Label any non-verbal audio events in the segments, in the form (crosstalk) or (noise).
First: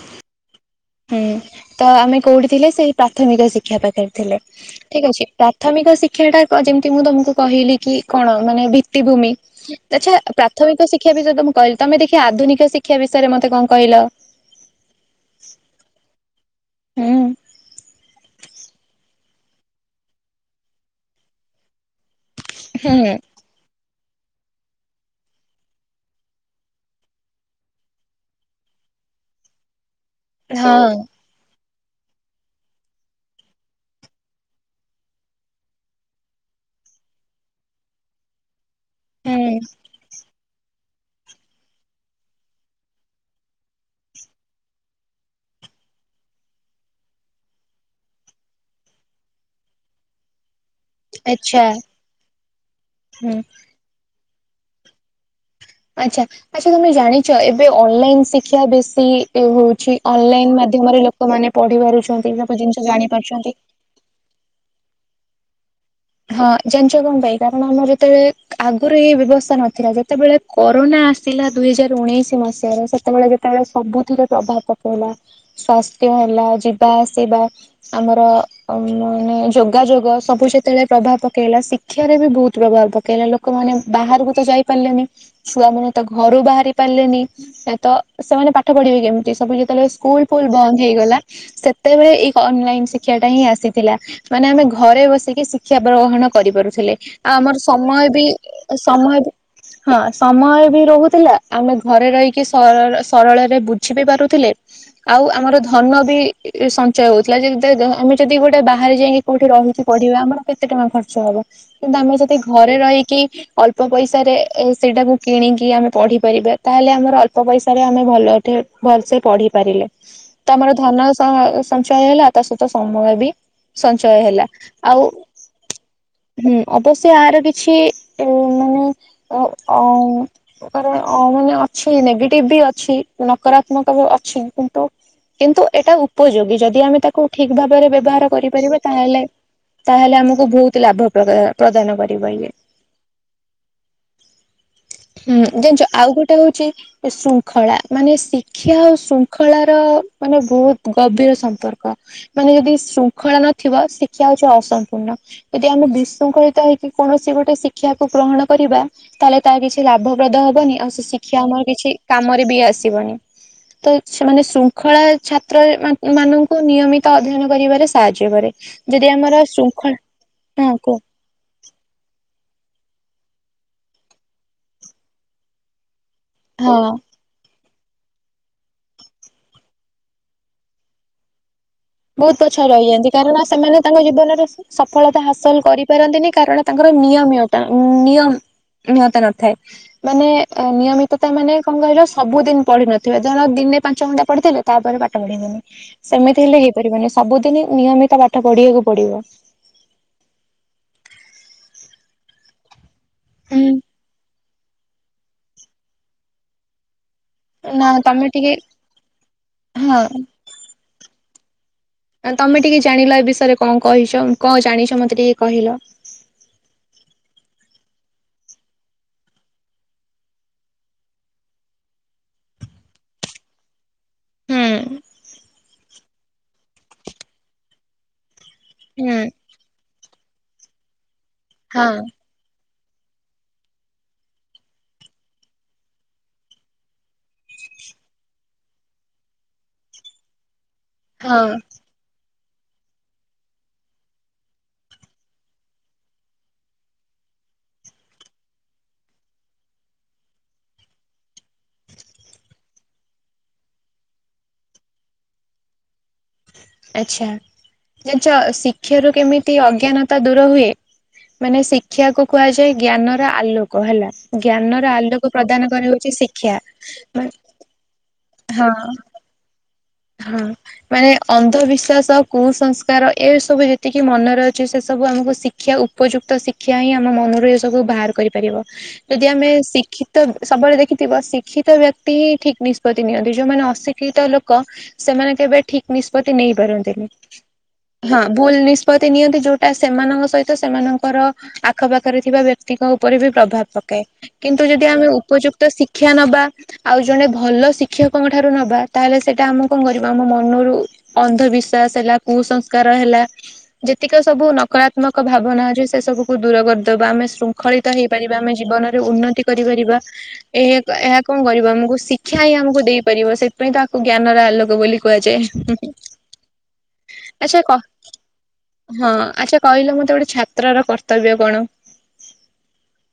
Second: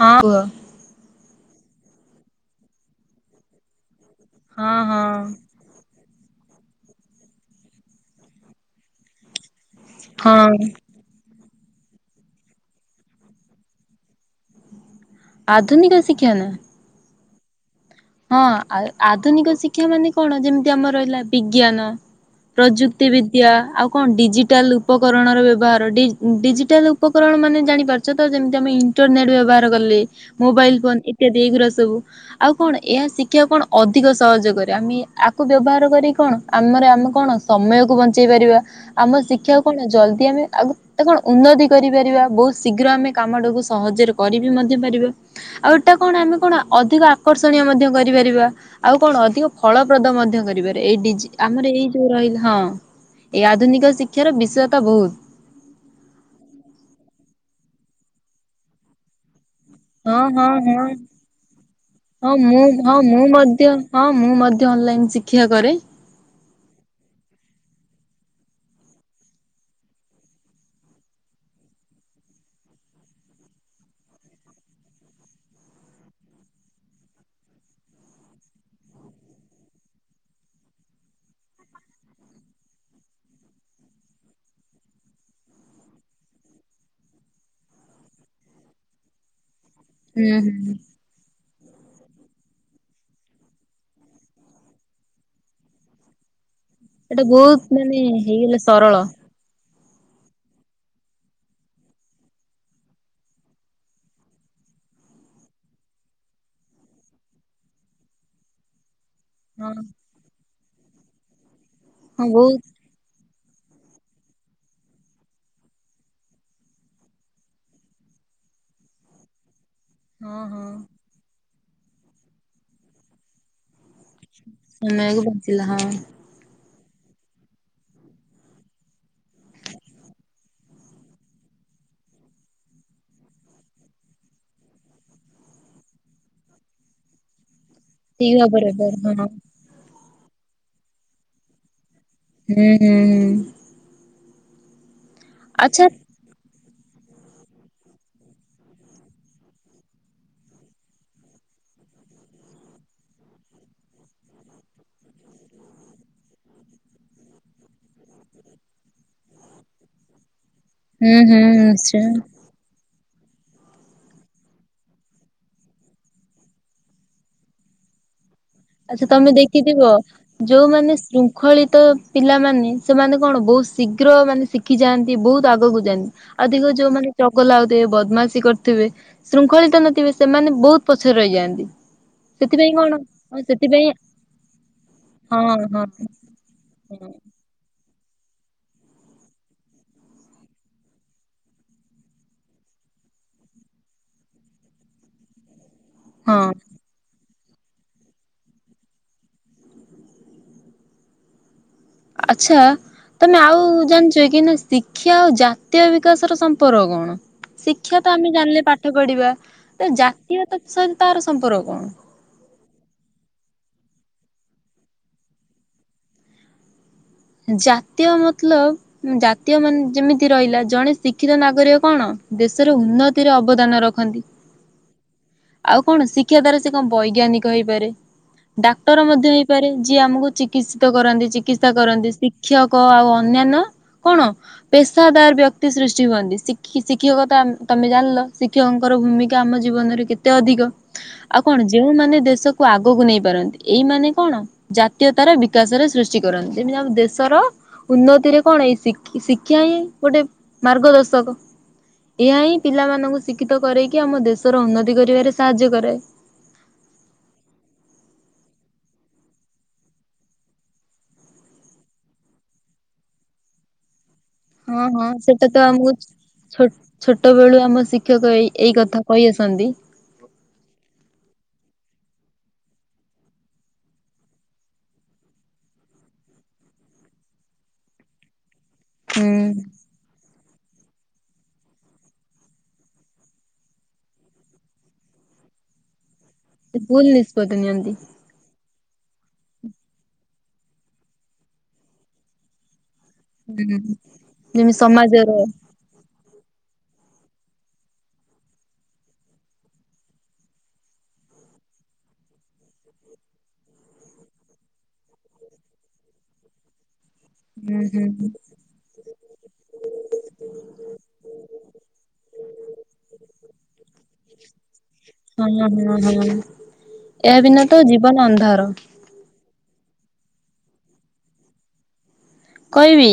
ହଁ କୂଅ। ହୁଁ ତ ଆମେ କୋଉଠି ଥିଲେ ସେ ପ୍ରାଥମିକ ଶିକ୍ଷା ପାଖରେ ଥିଲେ ହଁ ଠିକ୍ ହଁ ଅଛି ପ୍ରା ପ୍ରାଥମିକ ଶିକ୍ଷା ଟା ଯେମିତି ମୁଁ ତମକୁ କହିଲି କି କଣ ମାନେ ଭିତିଭୂମି ଆଚ୍ଛା ହଁ ପ୍ରାଥମିକ ଶିକ୍ଷା ବିଷୟରେ ତ ମୁଁ କହିଲି ତମେ ଟିକେ ଆଧୁନିକ ଶିକ୍ଷା ବିଷୟରେ ମତେ କଣ କହିଲ। ଆଧୁନିକ ଶିକ୍ଷା ନା ହୁଁ। ହଁ ଆ ଆଧୁନିକ ଶିକ୍ଷା ମାନେ କଣ ଯେମିତି ଆମର ରହିଲା ବିଜ୍ଞାନ ପ୍ରଯୁକ୍ତି ହୁଁ ବିଦ୍ ଦ୍ୟା ଆଉ କଣ ଡିଜିଟାଲ ଉପକରଣର ବ୍ୟବହାର ଡି ଡିଜିଟାଲ ଉପକରଣ ମାନେ ଜାଣିପାରୁ ଚତ ଇଣ୍ଟରନେଟ୍ ବ୍ୟବହାର କଲେ ମୋବାଇଲ ଫୋନ ହଁ ଇତ୍ୟାଦି ଏଇଗୁରା ସବୁ ଆଉ କଣ ଏହା ଶିକ୍ଷିବାକୁ କଣ ଅଧିକ ସହଜ କରେ ଆମେ ଆକୁ ବ୍ୟବହାର କରି କଣ ଆମର ଆମେ କଣ ସମୟକୁ ବଞ୍ଚେଇ ପାରିବା ଆମ ହୁଁ ଶିକ୍ଷା କଣ ଜଲଦି ଆମେ ଆଗ ତ କଣ ଉନ୍ନତି କରିପାରିବା ବହୁତ ଶୀଘ୍ର ଆମେ କାମଟାକୁ ସହଜରେ କରିିବି ମଧ୍ୟ ପାରିବା। ଆଉ ଏଇଟା କଣ ଆମେ କଣ ଅଧିକ ଆକର୍ଷଣୀୟ ମଧ୍ୟ କରିପାରିବା ଆଉ କଣ ଅଧିକ ଫଳପ୍ରଦ ମଧ୍ୟ କରିପାରି। ଏଇଡିଜି ଆଚ୍ଛା ଆମର ଏଇ ଯୋଉ ରହିଲା ହଁ ହୁଁ ଏଇ ଆଧୁନିକ ଶିକ୍ଷାର ବିଷୟତା ବହୁତ ଆଚ୍ଛା ଆଚ୍ଛା ତମେ ଜାଣିଛ ଏବେ ଅନଲାଇନ ଶିକ୍ଷା ବେଶୀ ଇଏ ହଉଛି ହଁ ହଁ ଅନଲାଇନ ହଁ। ମାଧ୍ୟମରେ ଲୋକମାନେ ପଢି ହଁ ପାରୁଛନ୍ତି ସବୁ ମୁଁ ଜିନିଷ ହଁ ଜାଣି ମୁଁ ପାରୁଛନ୍ତି। ମଧ୍ୟ ହଁ ମୁଁ ମଧ୍ୟ ଅନଲାଇନ ଶିକ୍ଷା କରେ। ହଁ ଜାଞ୍ଚ କଣ ପାଇଁ କାରଣ ଆମର ଯେତେଳେ ଆଗରୁ ଏଇ ବ୍ୟବସ୍ଥା ନଥିଲା ଯେତେବେଳେ କରୋନା ଆସିଲା ଦୁଇ ହଜାର ଉଣେଇଶି ମସିହାରେ ସେତେବେଳେ ଯେ ତାର ସବୁଥିରେ ପ୍ରଭାବ ପକେଇଲା ସ୍ଵାସ୍ଥ୍ୟ ହେଲା ଯିବା ଆସିବା ଆମର ମାନେ ଯୋଗାଯୋଗ ସବୁ ସେତେଳେ ପ୍ରଭାବ ପକେଇଲା ଶିକ୍ଷାରେ ବି ବହୁତ ପ୍ରଭାବ ପକେଇଲା ଲୋକମାନେ ବାହାରକୁ ତ ଯାଇ ପାରିଲେନି। ଛୁଆମାନେ ତ ଘରୁ ବାହାରି ପାରିଲେନି ତ ସେମାନେ ପାଠ ପଢିବେ କେମିତି ସବୁ ଯେତେବେଳେ ସ ହୁଁ ସ୍କୁଲ ଫୁଲ ହୁଁ ବନ୍ଦ ହେଇଗଲା। ସେତେବେଳେ ଏଇ ଅନଲାଇନ ଶିକ୍ଷା ଟା ହିଁ ଆସିଥିଲା ମାନେ ଆମେ ଘରେ ବସିକି ଶି କ୍ଷା ଗ୍ରହଣ କରିପାରୁଥିଲେ ଏଟା ଆଉ ବହୁତ ଆମର ମାନେ ସମୟ ବି ହେଇଗଲା ସରଳ ସମୟ ହଁ ସମୟ ବି ରହୁଥିଲା ଆମେ ଘରେ ରହିକି ସଳ ସରଳରେ ବୁଝି ବି ପାରୁଥିଲେ। ଆଉ ଆମର ଧନ ବି ସଞ୍ଚୟ ହଉଥିଲା (unintelligible) ଆମେ ଯଦି ଗୋଟେ ବାହାରେ ଯାଇକି କୋଉଠି ହଁ ରହିକି ପଢିବା ଆମର କେତେ ଟଙ୍କା ଖର୍ଚ୍ଚ ହବ କିନ୍ତୁ ଆମେ ହଁ ଯଦି ବହୁତ ଘରେ ରହିକି ଅଳ୍ପ ପଇସାରେ ଏ ସେଇଟାକୁ କିଣିକି ଆମେ ପଢ଼ିପାରିବା ତାହେଲେ ଆମର ଅଳ୍ପ ପଇସାରେ ଆମେ ଭଲ ଠେ ଭଲସେ ପଢି ପାରିଲେ ହଁ ତ ହଁ। ଆମର ଧନ ସ ସଞ୍ଚୟ ହେଲା ତା ସହିତ ସମୟ ବି ସଞ୍ଚୟ ହେଲା ଆଉ (unintelligible) ହଁ ହୁଁ ଅବଶ୍ୟ ଆର କିଛି ମାନେ ଅ (unintelligible) କାରଣ ଅ ମାନେ ଅଛି ନେଗେଟିଭ ବି ଅଛି ନକରାତ୍ମକ ବି ଅଛି କିନ୍ତୁ କିନ୍ତୁ ଏଇଟା ଉପଯୋଗୀ ଯଦି ଆମେ ତାକୁ ଠିକ ଭାବରେ ବ୍ୟବହାର ଠିକ ଭାବରେ କରିପାରିବା। ହଁ ହୁଁ ତାହେଲେ ତାହେଲେ ଆମକୁ ବହୁତ ଲାଭ ପ୍ରଦୟା ପ୍ରଦାନ କରିବା ଇଏ। ହୁଁ ହୁଁ ହୁଁ ଆଚ୍ଛା। ଜାଣିଛ ଆଉ ଗୋଟେ ହଉଛି। ଶୃଙ୍ଖଳା ମାନେ ଶିକ୍ଷା ଆଉ ଶୃଙ୍ଖଳାର ମାନେ ବହୁତ ଗଭୀର ସମ୍ପର୍କ। ମାନେ ଯଦି ଶୃଙ୍ଖଳା ନଥିବ ଶିକ୍ଷା ହଉଛି ଅସମ୍ପୂର୍ଣ୍ଣ। ଯଦି ଆମେ ବିଶୃଙ୍ଖଳିତ ହେଇକି କୌଣସି ଗୋଟେ ଶିକ୍ଷାକୁ ଗ୍ରହଣ କରିବା। ତାହେଲେ ତାହା କିଛି ଲାଭପ୍ରଦ ହବନି ଆଉ ସେ ହୁଁ ହୁଁ ଶିକ୍ଷା ଆମର କିଛି ନିଶ୍ଚୟ। କାମରେ ବି ଆସିବନି। ତ ସେମାନେ ଶୃଙ୍ଖଳା ଛାତ୍ର ମାନଙ୍କୁ ନିୟମିତ ଅଧ୍ୟୟନ କରିବାରେ ସାହାଯ୍ୟ କରେ। ଆଚ୍ଛା ଯଦି ତମେ ଆମର ଦେଖିଥିବ ଶୃଙ୍ଖଳା ହଁ ଯୋଉମାନେ କୁହ ଶୃ ଙ୍ଖଳିତ ପିଲାମାନେେ ସେମାନେ କଣ ବହୁତ ଶୀଘ୍ର ମାନେ ଶିଖି ଯାଆନ୍ତି ବହୁତ ଆଗକୁ ଯାଆନ୍ତି। ଅଧିକ ହଁ। ଯୋଉମାନେ ଚଗଲା ହଉଥିବେ ବଦମାସି କରୁଥିବେ ଶୃଙ୍ଖଳିତ ନଥିବେ ସେମାନେ ବହୁତ ପଛରେ ରହିଯାଆନ୍ତି। ବହୁତ ପଛ ସେଥିପାଇଁ କଣ ରହିଥାଆନ୍ତି। କାରଣ ହଁ ସେମାନେ ସେଥିପାଇଁ ତାଙ୍କ ଜୀବନରେ ସଫଳତା ହଁ ହାସଲ ହଁ କରିପାରନ୍ତିନି କାରଣ ତାଙ୍କର ହଁ ନିୟମୀ ଅଛି। ତା ନିୟମ ନିହତ ନଥାଏ। ମାନେ ନିୟମିତତା ମାନେ କଣ କହିଲ ସବୁଦିନ ପଢିିନଥିବ ଧଣ ଦିନେ ପାଞ୍ଚ ଘଣ୍ଟା ପଢିଥିଲେ। ତାପରେ ପାଠ ପଢିବନି। ସେମିତି ହଁ ହେଲେ ହେଇପାରିବନି ସବୁଦିନ ନିୟମିତ ପାଠ ପଢିବାକୁ ପଡିବ। ଆଚ୍ଛା ତମେ ଆଉ ଜାଣିଚ କି ନା ଶିକ୍ଷା ଆଉ ଜାତୀୟ ବିକାଶର ସମ୍ପର୍କ କଣ? ନା ଶିକ୍ଷା ତ ତମେ ଆମେ ଟିକେ ଜାଣିଲେ ପାଠ ପଢିବା। ତ ହଁ ଜାତୀୟତା ସହିତ ତାର ସମ୍ପର୍କ କଣ? ଆଁ ତମେ ଟିକେ ଜାଣିଲ ଏ ବିଷୟରେ କଣ କହିଚ କଣ ଜାଣିଚ ମତେ ଟିକେ କହିଲ? ଜାତୀୟ ମତଲବ୍ ଜାତୀୟ ମାନେ ଯେମିତି ରହିଲା ଜଣେ ଶିକ୍ଷିତ ନାଗରିକ କଣ ଦେଶରେ ଉନ୍ନତିର ଅବଦାନ ର ଖନ୍ତି। ହୁଁ ଆଉ କଣ ଶିକ୍ଷା ଦ୍ଵାରା ସେ କଣ ବୈଜ୍ଞାନିକ ହେଇପାରେ। ଡାକ୍ତର ହୁଁ ମଧ୍ୟ ହେଇପାରେ ଯିଏ ଆମକୁ ଚିକିତ୍ସିତ କରନ୍ତି ଚିକିତ୍ସା ହଁ କରନ୍ତି। ଶିକ୍ଷକ ଆଉ ଅନ୍ୟାନ୍ୟ କଣ ପେସାଦାର ବ୍ୟକ୍ତି ସୃଷ୍ଟି ହୁଅନ୍ତି। ଶିକ୍ଷି-ଶିକ୍ଷକତା ତମେ ଜାଣିଲ ଶି କ୍ଷକଙ୍କର ଭୂମିକା ଆମ ଜୀବନରେ କେତେ ଅଧିକ ଆଉ ହଁ କଣ ଯେଉଁମାନେ ଦେଶକୁ ଆଗକୁ ନେଇ ପାରନ୍ତି ଏଇମାନେ କଣ ଜାତୀୟତାର ବିକାଶରେ ସୃଷ୍ଟି କରନ୍ତି। ଯେମିତି ଆମ ଦେ ଶର ଉନ୍ନତିରେ କଣ ଏଇ ଶି-ଶିକ୍ଷା ହିଁ ଗୋଟେ ମାର୍ଗଦର୍ଶକ। ଏହା ହିଁ ପିଲାମାନଙ୍କୁ ଶିକ୍ଷିତ କରେଇକି ଆମ ଦେଶର ଉନ୍ନତି କରିବାରେ ସାହାଯ୍ୟ କରାଏ। ଆଚ୍ଛା ଜାଣିଚ ଶିକ୍ଷାରୁ କେମିତି ଅଜ୍ଞାନତା ଦୂର ହୁଏ? ମାନେ ଶିକ୍ଷାକୁୁ କୁହାଯାଏ ଜ୍ଞାନର ଆଲୋକ ହେଲା। ହଁ ଜ୍ଞାନର ହଁ ଆଲୋକୁ ସେଟା ପ୍ରଦାନ କରେ ହୋଉଚି ଶିକ୍ଷା ମା ଛୋଟବେଳୁ ଆମ ଶିକ୍ଷକ ଏଇ ଏଇ କଥା କହି ଆସନ୍ତି। ହଁ। ମାନେ ଅନ୍ଧବିଶ୍ବାସ ଆଉ କୁସଂସ୍କାର ଏ ସବୁ ଯେତିକି ମନରେ ଅଛି ସେ ସବୁ ଆମକୁ ଶି କ୍ଷା ଉପଯୁକ୍ତ ଶିକ୍ଷା ହିଁ ଆମ ମନରୁ ଏ ସବୁ ବାହାର କରିପାରିବ। ଯଦି ହୁଁ ଆମେ ଶିକ୍ଷି ତ ସବୁବେଳେ ଦେଖିଥିବ ଶିକ୍ଷିତ ବ୍ୟକ୍ତି ହିଁ ଠିକ୍ ନିଷ୍ପତ୍ତି ନିଅନ୍ତି। ଯୋଉମାନେ ଅଶିକ୍ଷିତ ଲୋକ ସେମାନେ କେବେ ଠିକ୍ ନିଷ୍ପତି ସେ ଭୁଲ ନେଇପାରନ୍ତିନି ନିଷ୍ପତ୍ତି ନିଅନ୍ତି। ହଁ। ଭୁଲ ନିଷ୍ପତି ନିଅନ୍ତି। ଯୋଉଟା ସେମାନଙ୍କ ସହିତ ସେମାନଙ୍କର ଆଖପାଖରେ ଥିବା ବ୍ୟ ଙ୍କ ଉପରେ ବି ପ୍ରଭାବ ହୁଁ ପକାଏ, କିନ୍ତୁ ଯେମିତି ଯଦି ଆମେ ସମାଜର ଉପଯୁକ୍ତ ଶି କ୍ଷା ନବା ଆଉ ଜଣେ ଭଲ ଶିକ୍ଷକଙ୍କ ଠାରୁ ନବା ତାହେଲେ ସେ ଟା ଆମକୁ କଣ କରିବ। ଆମ ମନରୁ ଅନ୍ଧବିଶ୍ଵାସ ହେଲା କୁସଂସ୍କାର ହେଲା ଯେତିକି ସବୁ ନକରାତ୍ମକ ଭାବନାରେ ସେ ସବୁକୁ ଦୂର କରିଦବା। ଆମେ ହୁଁ ଶୃଙ୍ଖଳିତ ହୁଁ ହେଇପାରିବା ଆମେ ଜୀବନରେ ଉନ୍ନତି କରିପାରିବା। ଏହା କ ଏହା କଣ କରିବ ଆମକୁ ଶିକ୍ଷା ହିଁ ଆମକୁ ଦେଇପାରିବ। ସେଥିପାଇଁ ତ ଦିନର ଆଲୋକ ବୋଲି କୁହାଯାଏ। ହଁ ହୁଁ ହୁଁ ହଁ ହଁ ଏହା ଆଚ୍ଛା ବିନା କ ତ ଜୀବନ ଅନ୍ଧାର। ହଁ ଆଚ୍ଛା କହିଲ ମତେ ଗୋଟେ ଛାତ୍ରର କର୍ତ୍ତବ୍ୟ କଣ? କହିବି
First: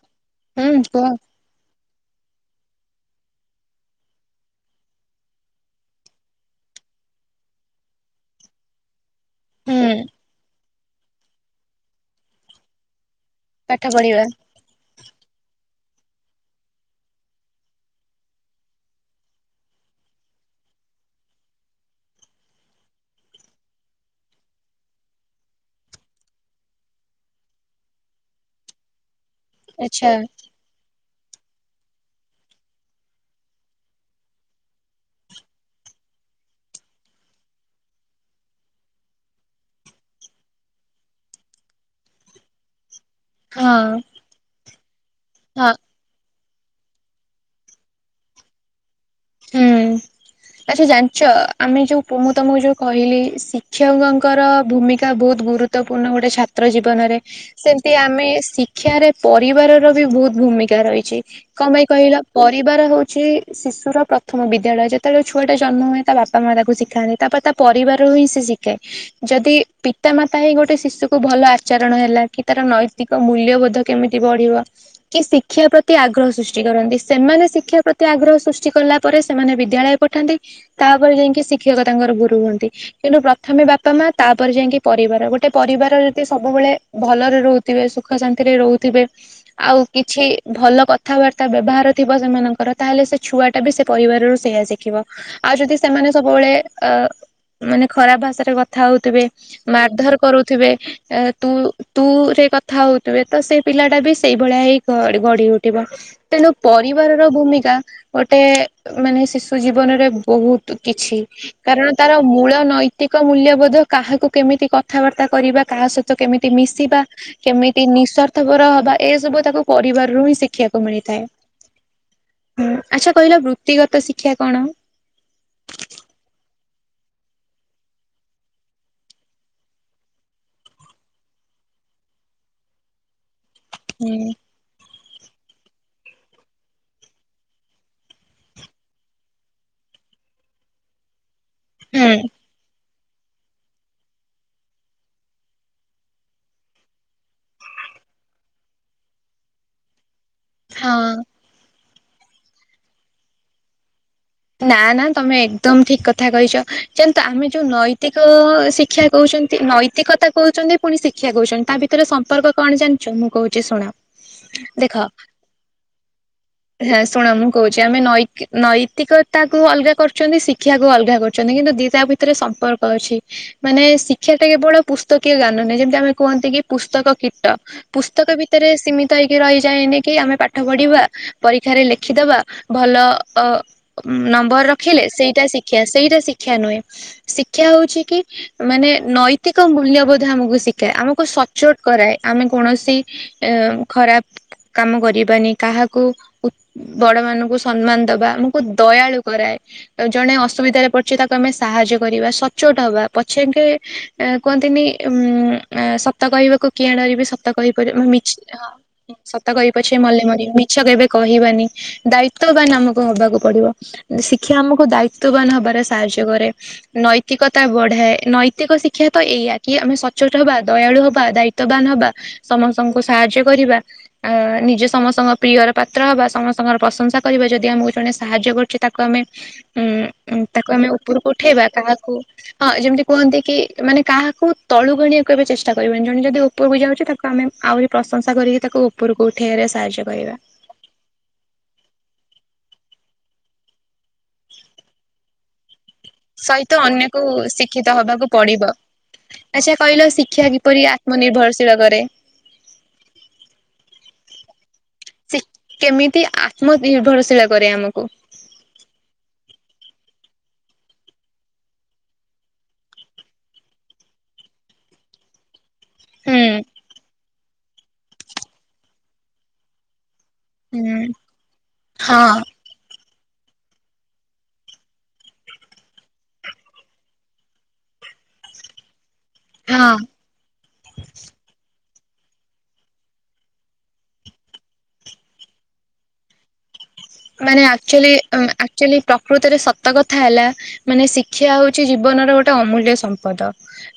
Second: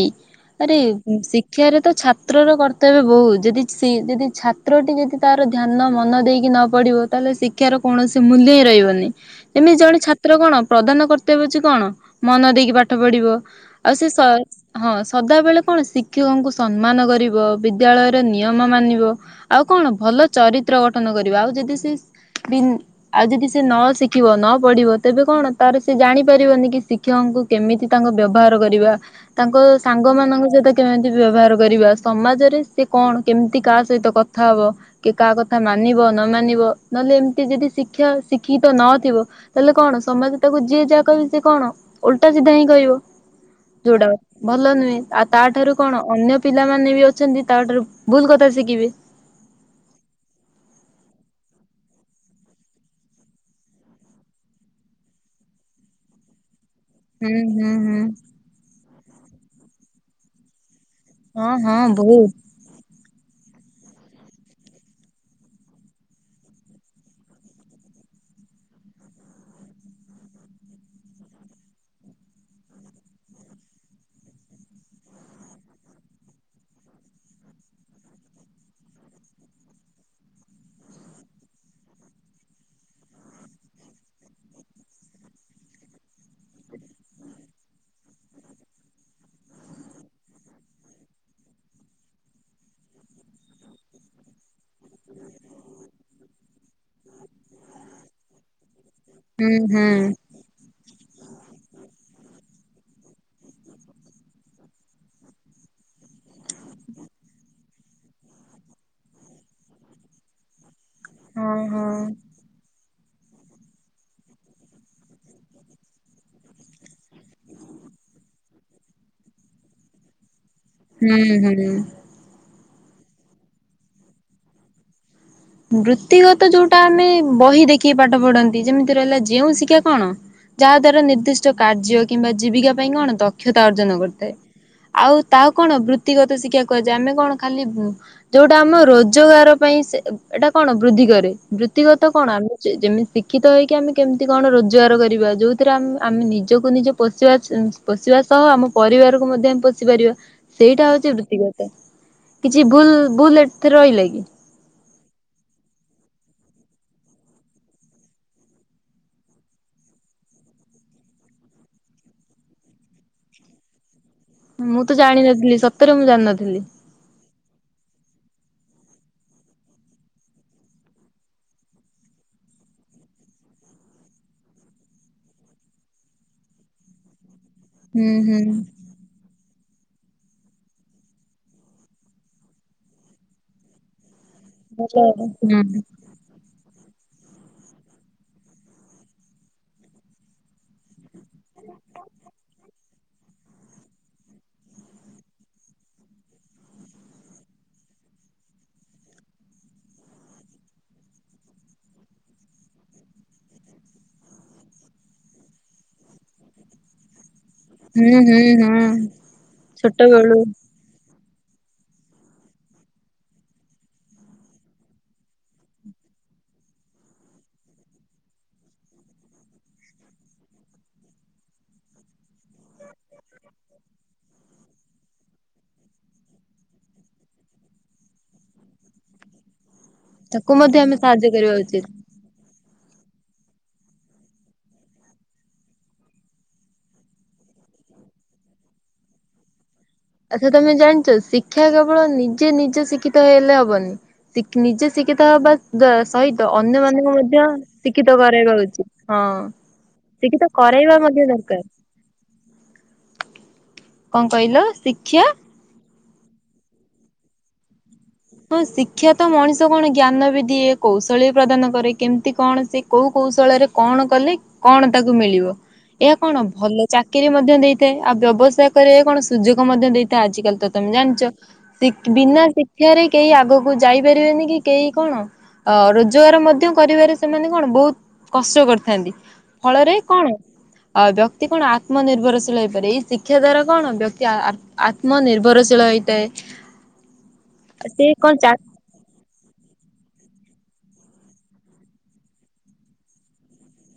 ଆରେ ହୁଁ କୁହ ଶି କ୍ଷାରେ ତ ଛାତ୍ରର କର୍ତ୍ତବ୍ୟ ବୋହୁ ଯଦି ଶି ଯଦି ଛାତ୍ରଟି ଯଦି ତାର ଧ୍ୟାନ ମନ ଦେଇକି ନ ପଢିବ ତାହେଲେ ଶିକ୍ଷାର କୌଣସି ମୂଲ୍ୟ ହି ରହିବନି। ଏମିତି ହୁଁ ଜଣେ ଛାତ୍ର କଣ ପ୍ରଧାନ କର୍ତ୍ତବ୍ୟ ହୋଉଚି କଣ ମନ ଦେଇକି ପାଠ ପଢିବ। ପାଠ ଆଉ ସେ ସ ପଢିବ। ହଁ ସଦାବେଳେ କଣ ଶିକ୍ଷକଙ୍କୁ ସମ୍ମାନ କରିବ। ବିଦ୍ୟାଳୟର ନିୟମ ମାନିବ ଆଉ କଣ ଭଲ ଚରିତ୍ର ଗଠନ କରିବ ଆଉ ଯଦି ସେ ବି ଆଉ ଯଦି ସେ ନ ଶିଖିବ ନ ପଢିବ ତେବେ କଣ ତାର ସେ ଜାଣିପାରିବନି କିି ଶି କ୍ଷକଙ୍କୁ କେମିତି ତାଙ୍କ ବ୍ୟବହାର କରିବା ତାଙ୍କ ଆଚ୍ଛା ସାଙ୍ଗମାନଙ୍କ ସହିତ କେମିତି ବ୍ୟବହାର କରିବା ସମାଜରେ ସେ କଣ କେମିତି କାହା ସହିତ କଥା ହବ। କି କାହା କଥା ମାନିବ ନ ମାନିବ ନହେଲେ ଏମିତି ଯଦି ଶିକ୍ଷା ଶିକ୍ଷିତ ନଥିବ ତାହେଲେ କଣ ସମସ୍ତେ ତାକୁ ଯିଏ ଯାହା କହିବି କଣ ଓଲଟା ସିଧା ହିଁ କହିବ। ହଁ ଯୋଉଟା ଭଲ ନୁହେଁ ଆଉ ହଁ ତାଠାରୁ କଣ ଅନ୍ୟ ପିଲାମାନେ ବି ଅଛନ୍ତି ତାଠାରୁ ଭୁଲ କଥା ଶିକିବେ। ହୁଁ। ଆଚ୍ଛା ଜାଣିଚ ଆମେ ଯୋଉ ପୁ ମୁଁ ତମକୁ ଯୋଉ କହିଲି ଶିକ୍ଷକଙ୍କର ଭୂମିକା ବୋହୁତ ଗୁରୁ ତ ପୂନ ଗୋଟେ ଚ୍ଛା ତ୍ର ଜୀବନରେ ହୁଁ ହୁଁ ସେମିତି ହୁଁ ଆମେ ଶିକ୍ଷାରେ ପରିବାର ର ବି ବହୁତ ଭୂମିକା ରହିଚି। ହଁ କଣ ହଁ ପାଇଁ କହିଲା ବହୁତ। ପରିବାର ହଉଛି ଶିଶୁର ପ୍ରଥମ ବିଦ୍ୟାଳୟ ଯେତେବେଳେ ଛୁଆଟା ଜନ୍ମ ହୁଏ ତା ବାପା ମା ତାକୁ ଶିଖାନ୍ତି ତା ପରେ ତା ପରିବାରରୁ ହିଁ ସେ ଶିଖେ। ଯଦି ପିତା ମାତା ହିଁ ଗୋଟେ ଶିଶୁକୁୁ ଭଲ ଆଚରଣ ହେଲା କି ତାର ନୈତିକ କ ମୂଲ୍ୟବୋଧ କେମିତି ବଢିବ କି ଶିକ୍ଷା ପ୍ରତି ଆଗ୍ରହ ସୃଷ୍ଟି କରନ୍ତି ସେମାନେ ଶିକ୍ଷା ପ୍ରତି ଆଗ୍ରହ ସୃଷ୍ଟି କଲା ପରେ ସେମାନେ ବିଦ୍ୟାଳୟ ପଠାନ୍ତି ତାପରେ ଯାଇକି ଶିକ୍ଷକ ତାଙ୍କର ଗୁରୁ ହୁଅନ୍ତି। କିନ୍ତୁ ପ୍ରଥମେ ବାପା ମା ତାପରେ ଯାଇକି ପରିବାର ଗୋଟେ ପରିବାର ଯଦି ସବୁବେଳେ ଭଲରେ ରହୁଥିବେ ସୁଖ ଶାନ୍ତିରେ ରହୁଥିବେ ଆଉ କିଛି ଭଲ କଥାବାର୍ତ୍ତା ବ୍ୟବହାର ଥିବ ସେମାନଙ୍କର ତାହେଲେ ସେ ଛୁଆ ଟା ବି ସେ ପରିବାରରୁ ସେଇୟା ଶିଖିବ ଆଉ ଯଦି ସେମାନେ ସବୁବେଳେ ଅ ମାନେ ଖରାପ ଭାଷାରେ କ ଥା ହଉଥିବେ ହୁଁ ହୁଁ। ମାରଧର କରୁଥିବେ ଏ ତୁ ତୁରେ କଥା ହଉଥିବେ ତ ସେ ପିଲା ଟା ବି ସେଇଭଳିଆ ହେ ଗଢି ଉଠିବ। ତେଣୁ ପରିବାର ର ଭୂମିକା ଗୋଟେ ମାନେ ଶିଶୁ ଜୀବନରେ ବହୁତ କିଛି ହଁ ହଁ କାରଣ ତାର ମୂଳ ନୈ ତିକ ମୂଲ୍ୟବୋଧ କାହାକୁ କେମିତି କଥାବାର୍ତ୍ତା କରିବା କାହା ସହିତ କେମିତି ମିଶିବା କେମିତି ନିଃସ୍ଵାର୍ଥପର ହବା ଏ ସବୁ ତାକୁ କରିବାରାରୁ ହିଁ ଶିଖ ଖୀବାକୁ ହୁଁ ମିଳିଥାଏ ହୁଁ। ଆଚ୍ଛା କହିଲ ବୃତ୍ତିଗତ ଶିକ୍ଷା କଣ। ବୃତ୍ତିଗତ ଯୋଉଟା ଆମେ ବହି ଦେଖିକି ପାଠ ପଢନ୍ତି ଯେମିତି ରହିଲା ଯେଉଁ ଶିକ୍ଷା କଣ ଯାହା ଦ୍ଵାରା ନିର୍ଦ୍ଦିଷ୍ଟ କାର୍ଯ୍ୟ କିମ୍ବା ଜୀବିକା ପାଇଁ କଣ ଦକ୍ଷତା ଅର୍ଜନ ହୁଁ କରିଥାଏ। ଆଉ ତାହାକୁ କଣ ବୃତ୍ତିଗତ ଶିକ୍ଷା କୁହାଯାଏ ଆମେ କଣ ଖାଲି ବୁ ଯୋଉଟା ଆମ ରୋଜଗାର ପାଇଁ ସେ ଏଇଟା କଣ ବୃଦ୍ଧି କରେ ବୃତ୍ତିଗତ ହୁଁ କଣ ଆମେ ଯେମିତି ଶିକ୍ଷିତ ହେଇକି ଆମେ କେମିତି କଣ ରୋଜଗାର କରିବା ଯୋଉଥିରେ ଆ ଆମେ ନିଜକୁ ନିଜେ ପଶିବା ପୋଶିବା ସହ ଆମ ପରିବାରକୁ ମଧ୍ୟ ଆମେ ପୋଷି ପାରିବା। ସେଇଟା ହଉଛି ହଁ। ବୃତ୍ତିଗତ କିଛି ଭୁଲ ଭୁଲ ଏଥି ରହିଲା କି। ନା ନା ତମେ ଏକଦମ ଠିକ କଥା କହିଚ ଯେନ୍ତୁ ଆମେ ଯୋଉ ନୈତିକ ଶିକ୍ଷା କହୁଚନ୍ତି ନୈ ତିକତା କହୁଚନ୍ତି ପୁଣି ଶିକ୍ଷା କହୁଚନ୍ତି ତା ଭିତରେ ସମ୍ପର୍କ କଣ ଜାଣିଛ ମୁଁ କହୁଚି ଶୁଣ। ମୁଁ ତ ଜାଣିନଥିଲି ସତରେ ମୁଁ ଜାଣିନଥିଲି। ହେଁ ଶୁଣ ମୁଁ କହୁଚି ଆମେ ନୈ ନୈତିକ ତାକୁ ଅଲଗା କରୁଛନ୍ତି ଶିକ୍ଷାକୁୁ ଅଲଗା କରୁଛନ୍ତି କିନ୍ତୁ ଦି ତା ଭିତରେ ସମ୍ପର୍କ ଅଛି। ମାନେ ଶିକ୍ଷା ଟା କେବଳ ପୁସ୍ତକୀୟ ଜ୍ଞାନ ନୁହେଁ ଯେମତି ଆମେ କୁହନ୍ତି କି ପୁସ୍ତକ କୀଟ। ହୁଁ ପୁସ୍ତକ ହୁଁ ଭିତରେ ସୀମି ତ ହେଇକି ରହିଯାଏନି କି ଆମେ ପାଠ ପଢିବା ପରୀକ୍ଷାରେ ଲେଖିଦବା ଭଲ ଅ ନମ୍ବର ରଖିଲେ ସେଇଟା ହୁଁ ଶିକ୍ଷ୍ୟା ସେଇଟା ଶି କ୍ଷା ନୁହେଁ ଶିକ୍ଷା ହଉଚି କି ମାନେ ନୈତିକ ମୂଲ୍ୟବୋଧ ଆମକୁ ଶି ଖାଏ ଆମକୁ ସଚୋଟ କରାଏ ଆମେ କୌଣସି ଏ ଖରାପ କାମ କରିବାନି କାହାକୁ ଉ ବଡ ମାନଙ୍କୁ ସମ୍ମାନ ଦବା ମୁ କୁ ଦୟାଳୁ କରାଏ। ଜଣେ ଅସୁବିଧାରେ ପଡିଛି ତାକୁ ଆମେ ସାହାଯ୍ୟ କରିବା ସଚୋଟ ହବା ପଛେକେ ଅ କୁହନ୍ତିନି ଉଁ ଅ ସତ କହିବାକୁ କିଆଁ ଡରିବି ସ ସତ କହି ପରେ ମି ହୁଁ ହୁଁ ହ ହୁଁ ସତ କହି ପଛ ଛୋଟ ମଲେ ବେଳୁ ମରିବି ମି ଛ କେବେ କହିବାନି ଦାୟିତ୍ଵବାନ ଆମକୁ ହବାକୁ ପଡିବ ଶିକ୍ଷା ଆମକୁ ଦାୟିତଵବାନ ହବାରେ ସାହାଯ୍ୟ କରେ। ନୈତିକତା ବଢାଏ ନୈତିକ ଶିକ୍ଷା ତ ଏଇୟା କି ଆମେ ସଚୋଟ ହବା ଦୟାଳୁ ହବା ଦାୟି ତ୍ୱ ବାନ ହବା ସମସ୍ତଙ୍କୁ ସାହାଯ୍ୟ କରିବା। ଅ ନିଜେ ସମସ୍ତଙ୍କ ପ୍ରିୟର ପାତ୍ର ହବା ସମସ୍ତଙ୍କର ପ୍ରଶଂସା କରିବା ଯଦି ଆମକୁ ଜଣେ ସାହାଯ୍ୟ କରୁଛି ତାକୁ ଆମେ ଉଁ ଉଁ ତାକୁ ମଧ୍ୟ ଆମେ ସାହାଯ୍ୟ ଉପରକୁ କରିବା ଉଠେଇବା ଉଚିତ। କାହାକୁ ହଁ ଯେମିତି କୁହନ୍ତି କି ମାନେ କାହାକୁ ତଳୁକୁ ଆଣିବାକୁ କେବେ ଚେଷ୍ଟା କରିବନି ଜଣେ ଯଦି ଉପରକୁୁ ଯାଉଛି ତାକୁ ଆମେ ଆହୁରି ପ୍ରଶଂସା କରିକି ତାକୁ ଉପରକୁ ଉଠେଇାରେ ସାହାଯ୍ୟ କରିବା। ଆଚ୍ଛା ତମେ ଜାଣିଛ ଶିକ୍ଷା କେବଳ ନିଜେ ନିଜେ ଶିକ୍ଷିତ ହେଇଲେ ହବନି। ସେଖ ନିଜେ ସିଖିତ ହବା ସହିତ ଅନ୍ୟ ମାନଙ୍କୁ ଅନ୍ୟକୁ ମଧ୍ୟ ଶିକ୍ଷିତ ହବାକୁ କରାଇବା ପଡିବ ଉଚିତ ହଁ। ଆଚ୍ଛା କହିଲ ଶିକ୍ଷା ଶିକ୍ଷିତ କିପରି କରାଇବା ମଧ୍ୟ ଦରକାର। ଆତ୍ମନିର୍ଭରଶୀଳ କରେ? କଣ କହିଲ? ଶିକ୍ଷା ସେ କେମିତି ଆତ୍ମନିର୍ଭରଶୀଳ କରେ ଆମକୁ। ହଁ ଶିକ୍ଷା ତ ମଣିଷ କଣ ଜ୍ଞାନ ବି ଦିଏ କୌଶଳ ପ୍ରଦାନ କରେ କେମିତି କଣ ସେ କୋଉ କୌଶଳରେ କଣ କଲେ କଣ ତାକୁ ମିଳିବ? ଏହା କଣ ହୁଁ ଭଲ ଚାକିରି ମଧ୍ୟ ଦେଇଥାଏ ଆଉ ବ୍ୟବସାୟ କରିବା କଣ ସୁଯୋଗ ମଧ୍ୟ ଦେଇଥାଏ ଆଜିକାଲି ତ ତମେ ହୁଁ ଜାଣିଛ ହଁ ବିନା ଶିକ୍ଷାରେ କେହି ଆଗକୁ ଯାଇପାରିବେନି କି କେହି କଣ? ଅ ରୋଜଗାର ମଧ୍ୟ କରିବାରେ ସେମାନେ କଣ ବହୁତ କଷ କରିଥାନ୍ତି। ହଁ। ଫଳରେ କଣ? ଅ ବ୍ୟକ୍ତି କଣ ଆତ୍ମନିର୍ଭରଶୀଳ ହେଇପାରେ ଏଇ ଶିକ୍ଷା ଦ୍ଵାରା କଣ ବ୍ୟକ୍ତିଆ ଆତ୍ମ ନିିର୍ଭରଶୀଳ ହେଇଥାଏ‌। ମାନେ ଆଚୁଲି ଉ ଆଚୁଲି ପ୍ରକୃତରେ ସତ କଥା ହେଲା ମାନେ ଶିକ୍ଷା ହଉଛି ଜୀବନର ଗୋଟେ ଅମୂଲ୍ୟ ସମ୍ପଦ।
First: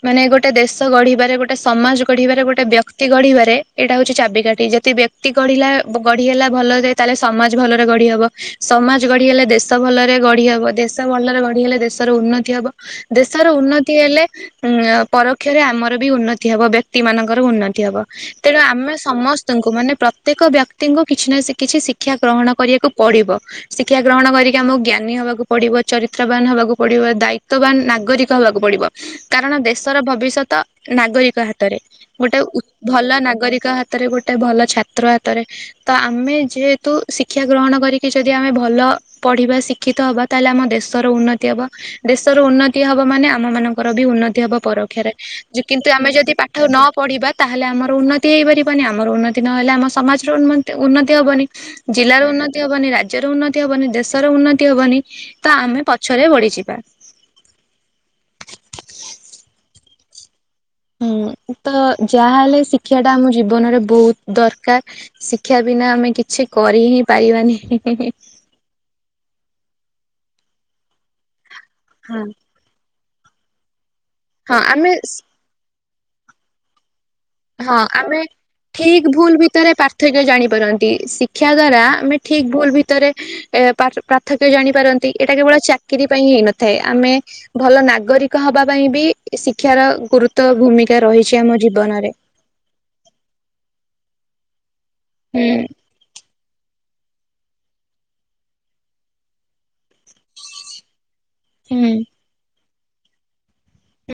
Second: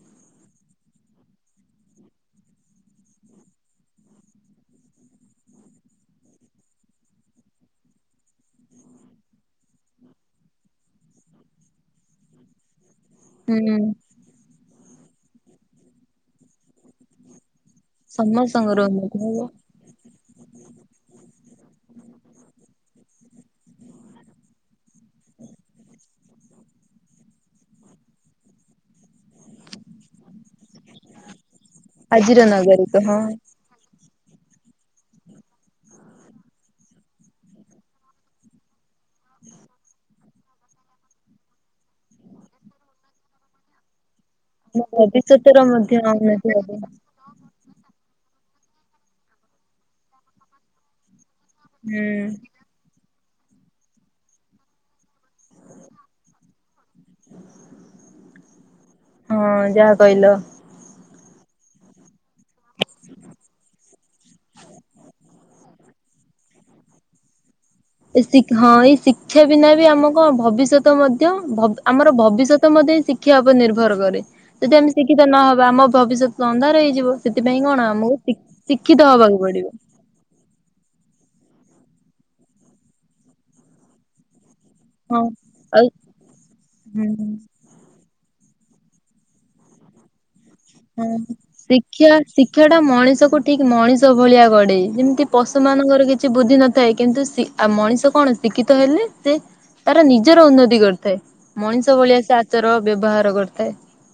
ମାନେ ଗୋଟେ ଦେଶ ଗଢିବାରେ ଗୋଟେ ସମାଜ ଗଢିବାରେ ଗୋଟେ ବ୍ୟକ୍ତି ଗଢିବାରେ ଏଇଟା ହଉଛି ଚାବିକାଠି ଯେତେ ବ୍ୟକ୍ତ ତି ଗଢିଲା ଗଢି ହେଲା ଭଲ ତାହେଲେ ସମାଜ ଭଲ ଗଢି ହବ ସମାଜ ଗଢି ହେଲେ ଦେଶ ଭଲରେ ଗଢିହେବ ଦେଶ ଭଲରେ ଗଢି ହେଲେ ଦେଶର ଉନ୍ନତି ହବ। ଦେଶର ହୁଁ ଉନ୍ନତି ହେଲେ ଉଁ ପରୋକ୍ଷରେ ଆମର ବି ଉନ୍ନତି ହବ ବ୍ୟକ୍ତି ମାନଙ୍କର ଉନ୍ନ ବ ତେଣୁ ସମସ୍ତଙ୍କର ଆମେ ଉନ୍ନତି ହବ ସମସ୍ତଙ୍କୁ ମାନେ ପ୍ରତ୍ୟେକ ବ୍ୟକ୍ତିଙ୍କୁ କିଛି ନା ସେ କିଛି ଶିକ୍ଷା ଗ୍ରହଣ କରିବାକୁ ପଡିବ। ଶିକ୍ଷା ଗ୍ରହଣ କରିକି ଆମକୁ ଜ୍ଞାନୀ ହବାକୁ ପଡିବ ଚରିତ୍ରବାନ ହବାକୁ ପଡିବ ଦାୟିତବାନ ନାଗରିକ ହେବାକୁ ପଡିବ କାରଣ ଦେଶର ଭବିଷ୍ୟତ ନାଗରିକ ହାତ ରେ ଗୋଟେ ଆଜିର ଉ ନାଗରିକ ଭଲ ହଁ ନାଗରିକ ହା ହାତରେ ଗୋଟେ ଭଲ ଛାତ୍ର ହାତରେ ତ ଆମେ ଯେହେତୁ ଶି ଶିକ୍ଷା ଗ୍ରହଣ କରିକି ଯଦି ଆମେ ଭଲ ପଢ଼ିବା ଶିକ୍ଷିତ ହେବା ତାହେଲେ ଆମ ଦେଶର ଉନ୍ନତି ହେବ। ଦେଶର ଉନ୍ନତି ହବ ମାନେ ଆମ ମାନଙ୍କର ବି ଉନ୍ନତି ହବ। ଆମ ପରୋକ୍ଷରେ ଭବିଷ୍ୟତର କିନ୍ତୁ ମଧ୍ୟ ଆମେ ଯଦି ପାଠ ଉନ୍ନତି ନ ହବ। ପଢିବା ତା ହେଲେ ଆମର ଉନ୍ନତି ହେଇପାରିବନି ଆମର ଉନ୍ନତି ନହେଲେ ଆମ ସମାଜର ଉନମତୀ-ଉନ୍ନତି ହେବନି। ହୁଁ ଜିଲ୍ଲାର ଉନ୍ନତି ହବନି ରାଜ୍ୟର ଉନ୍ନତି ହବନି ଦେଶର ଉନ୍ନତି ହବନି ତ ଆମେ ପଛରେ ବଢିଯିବା। ହଁ ଯାହା କହିଲ। ହୁଁ ତ ଯାହାହେଲେ ଶିକ୍ଷା ଟା ଆମ ଜୀବନରେ ବହୁତ ଦରକାର। ଶିକ୍ଷା ବିନା ଆମେ କିଛି କରି ହିଁ ପାରିବାନି। ଏ ହଁ ଏଇ ଶିକ୍ଷା ବିନା ବି ଆମ ଭବିଷ୍ୟତ ମଧ୍ୟ ଆମର ହଁ ଭବିଷ୍ୟତ ତ ମଧ୍ୟେ ଶିକ୍ଷା ଉପରେ ନିର୍ଭର କରେ ଯଦି ଆମେ ଶିକ୍ଷିତ ନହବା ଆମ ଭବିଷ୍ୟତ ଅନ୍ଧା ର ହେଇଯିବ। ସେଥିପାଇଁ ହଁ କଣ ଆମକୁ ଶିଖି-ଶିକ୍ଷିତ ହବାକୁ ପଡିବ। ପୃଥକ ଜାଣିପାରନ୍ତି ଶିକ୍ଷା ଦ୍ଵାରା ଆମେ ଠିକ ଭୁଲ ଭିତରେ ଏ ପାର-ପାର୍ଥକ୍ୟ ଜାଣି ପାରନ୍ତି ହଁ ଏଇଟା କେବଳ ଆଉ ଚାକିରୀ ପାଇଁ ହେଇନଥାଏ ଆମେ ହୁଁ। ଭଲ ନାଗରିକ ହବା ପାଇଁ ବି ଶିକ୍ଷାର ଗୁରୁତ୍ଵ ଭୂମିକା ରହିଛି ଆମ ଜୀବନରେ। ଶିକ୍ଷଟା ମଣିଷ କୁ ଠିକ ମଣିଷ ଭଳିଆ ଗଢେ ଯେମିତି ହୁଁ ପଶୁ ମାନଙ୍କର କିଛି ସେ ବୁଦ୍ଧି ନଥାଏ କିନ୍ତୁ ମଣିଷ କଣ ଶିକ୍ଷିତ ହେଲେ ସେ ତାର ନିଜର ଉନ୍ନତି କରିଥାଏ ହୁଁ। ମଣିଷ ଭଳିଆ ସେ ଆଚର ବ୍ୟବହାର କରିଥାଏ।